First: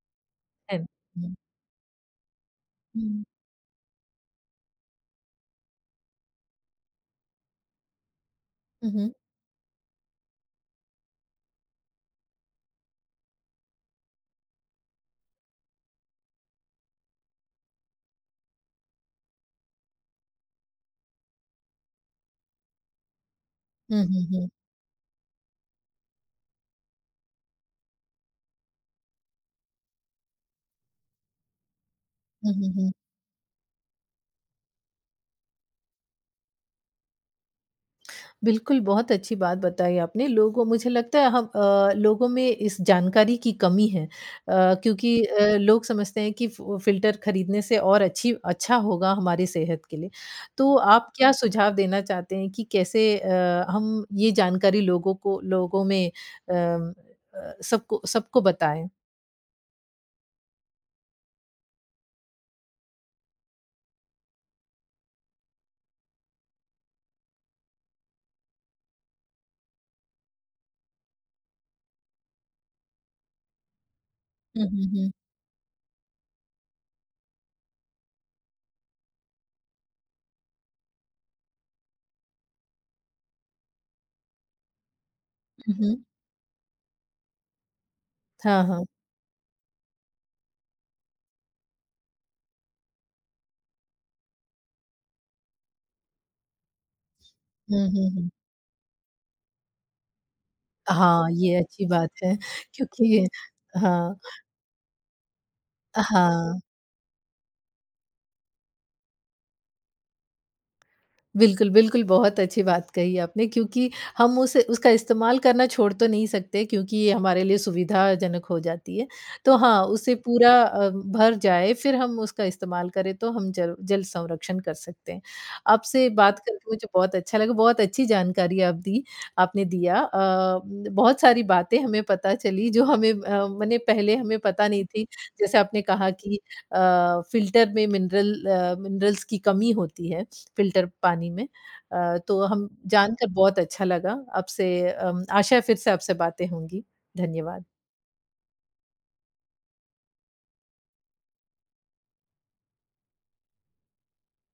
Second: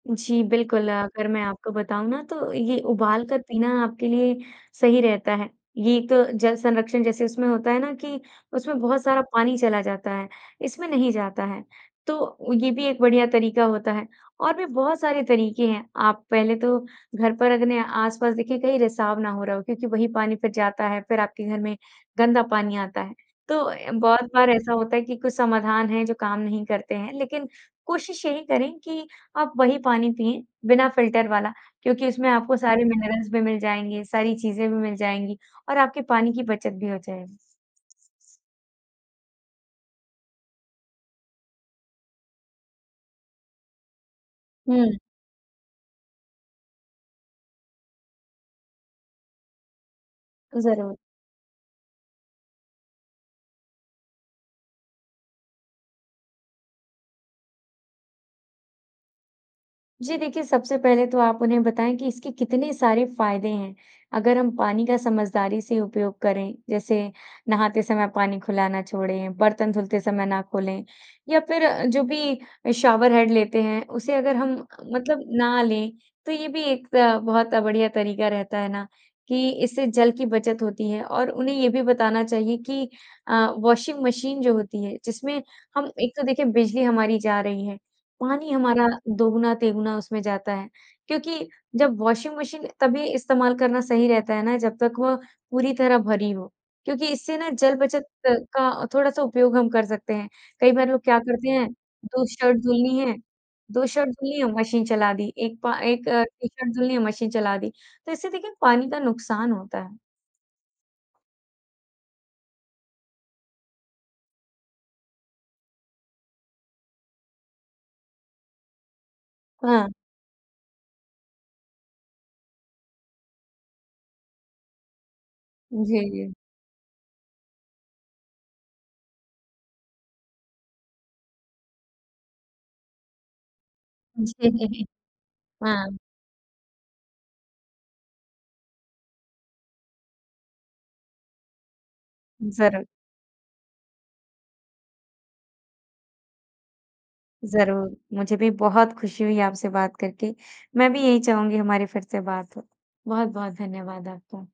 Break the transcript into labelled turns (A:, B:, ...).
A: जी, बिल्कुल।
B: [unintelligible]
A: अगर
B: हुँ।
A: मैं आपको बताऊँ ना तो ये
B: हुँ।
A: उबाल कर पीना आपके लिए सही रहता है। ये एक तो जल संरक्षण जैसे उसमें होता है ना कि उसमें
B: हुँ,
A: बहुत
B: हुँ।
A: सारा पानी चला जाता है इसमें नहीं जाता है। तो ये भी एक बढ़िया तरीक़ा होता है। और भी बहुत सारे तरीक़े हैं आप पहले तो घर पर अपने आसपास देखिए कई रिसाव ना हो रहा हो क्योंकि वही पानी फ़िर जाता है, फ़िर आपके घर में गंदा पानी आता है। तो अ,
B: हुँ, हुँ,
A: बहुत बार
B: हुँ।
A: ऐसा होता है कि कुछ समाधान है जो काम नहीं करते हैं लेक़िन कोशिश यही करें कि आप वही पानी पिएँ बिना फ़िल्टर वाला क्योंकि उसमें
B: हुँ,
A: आपको
B: हुँ,
A: सारे
B: हुँ।
A: मिनरल्स भी मिल जाएँगे, सारी चीज़ें भी मिल जाएँगी और आपके पानी की बचत भी हो जाएगी।
B: बिल्कुल, बहुत अच्छी बात बताई आपने। लोगों मुझे लगता है हम अ, लोगों में इस जानकारी की कमी है अ,
A: हुँ।
B: क्योंकि अ, लोग समझते हैं कि फु फ़िल्टर ख़रीदने से और अच्छी अच्छा होगा हमारी सेहत के लिए। तो
A: ज़रूर।
B: आप क्या सुझाव देना चाहते हैं कि कैसे अ, हम ये जानकारी लोगों को लोगों में अ अ, सबको सबको बताएँ।
A: जी। देखिए, सबसे पहले तो आप उन्हें बताएँ कि इसके कितने सारे फ़ायदे हैं। अगर हम पानी का समझदारी से उपयोग करें जैसे नहाते समय पानी खुला ना छोड़ें, बर्तन धुलते समय ना खोलें। या फ़िर जो भी शॉवर हेड लेते हैं उसे अगर हम
B: हुँ, हुँ, हुँ।
A: मतलब ना लें तो ये भी एक अ, बहुत बढ़िया तरीक़ा रहता है ना कि इससे जल की बचत होती है। और उन्हें ये भी बताना चाहिए कि अ, वॉशिंग मशीन जो होती है जिसमें
B: हुँ,
A: हम
B: हुँ।
A: एक तो देखिए बिजली हमारी जा रही है पानी
B: हाँ, हाँ।
A: हमारा दोगुना-तिगुना उसमें जाता है। क्योंकि जब वॉशिंग मशीन तभी इस्तेमाल करना सही रहता है ना जब तक वो पूरी तरह भरी हो क्योंकि इससे ना जल
B: हुँ,
A: बचत
B: हुँ, हुँ।
A: का थोड़ा-सा उपयोग हम कर सकते हैं। कई बार लोग क्या
B: हाँ,
A: करते
B: ये
A: हैं
B: अच्छी बात
A: 2
B: है
A: शर्ट धुलनी है
B: क्योंकि
A: 2 शर्ट
B: हाँ।
A: धुलनी है मशीन चला दी 1 पा 1
B: हाँ।
A: टी-शर्ट धुलनी है मशीन चला दी तो इससे देखिए पानी का नुकसान होता है।
B: बिल्कुल, बिल्कुल बहुत अच्छी बात कही आपने क्योंकि हम उस उसका इस्तेमाल करना छोड़ तो नहीं सकते क्योंकि ये हमारे लिए सुविधाजनक हो जाती है। तो हाँ
A: हाँ।
B: उसे पूरा अ, भर जाए फ़िर हम उसका इस्तेमाल करें तो हम जल जल संरक्षण कर सकते हैं। आपसे
A: जी, जी।
B: बात करके मुझे बहुत अच्छा लगा। बहुत अच्छी जानकारी आप दी आपने दिया। अ, बहुत सारी बातें हमें पता चली जो हमें अ, मने पहले हमें
A: जी,
B: पता नहीं
A: जी।
B: थी। जैसे आपने
A: हाँ।
B: कहा कि अ, फ़िल्टर में मिनरल अ मिनरल्स की कमी होती है फ़िल्टर पानी में। अ, तो हम
A: ज़रूर।
B: जानकर बहुत अच्छा लगा आपसे आशा है फ़िर से आपसे बातें होंगी। धन्यवाद।
A: ज़रूर, मुझे भी बहुत खुशी हुई आपसे बात करके। मैं भी यही चाहूँगी हमारी फ़िर से बात हो। बहुत-बहुत धन्यवाद आपका।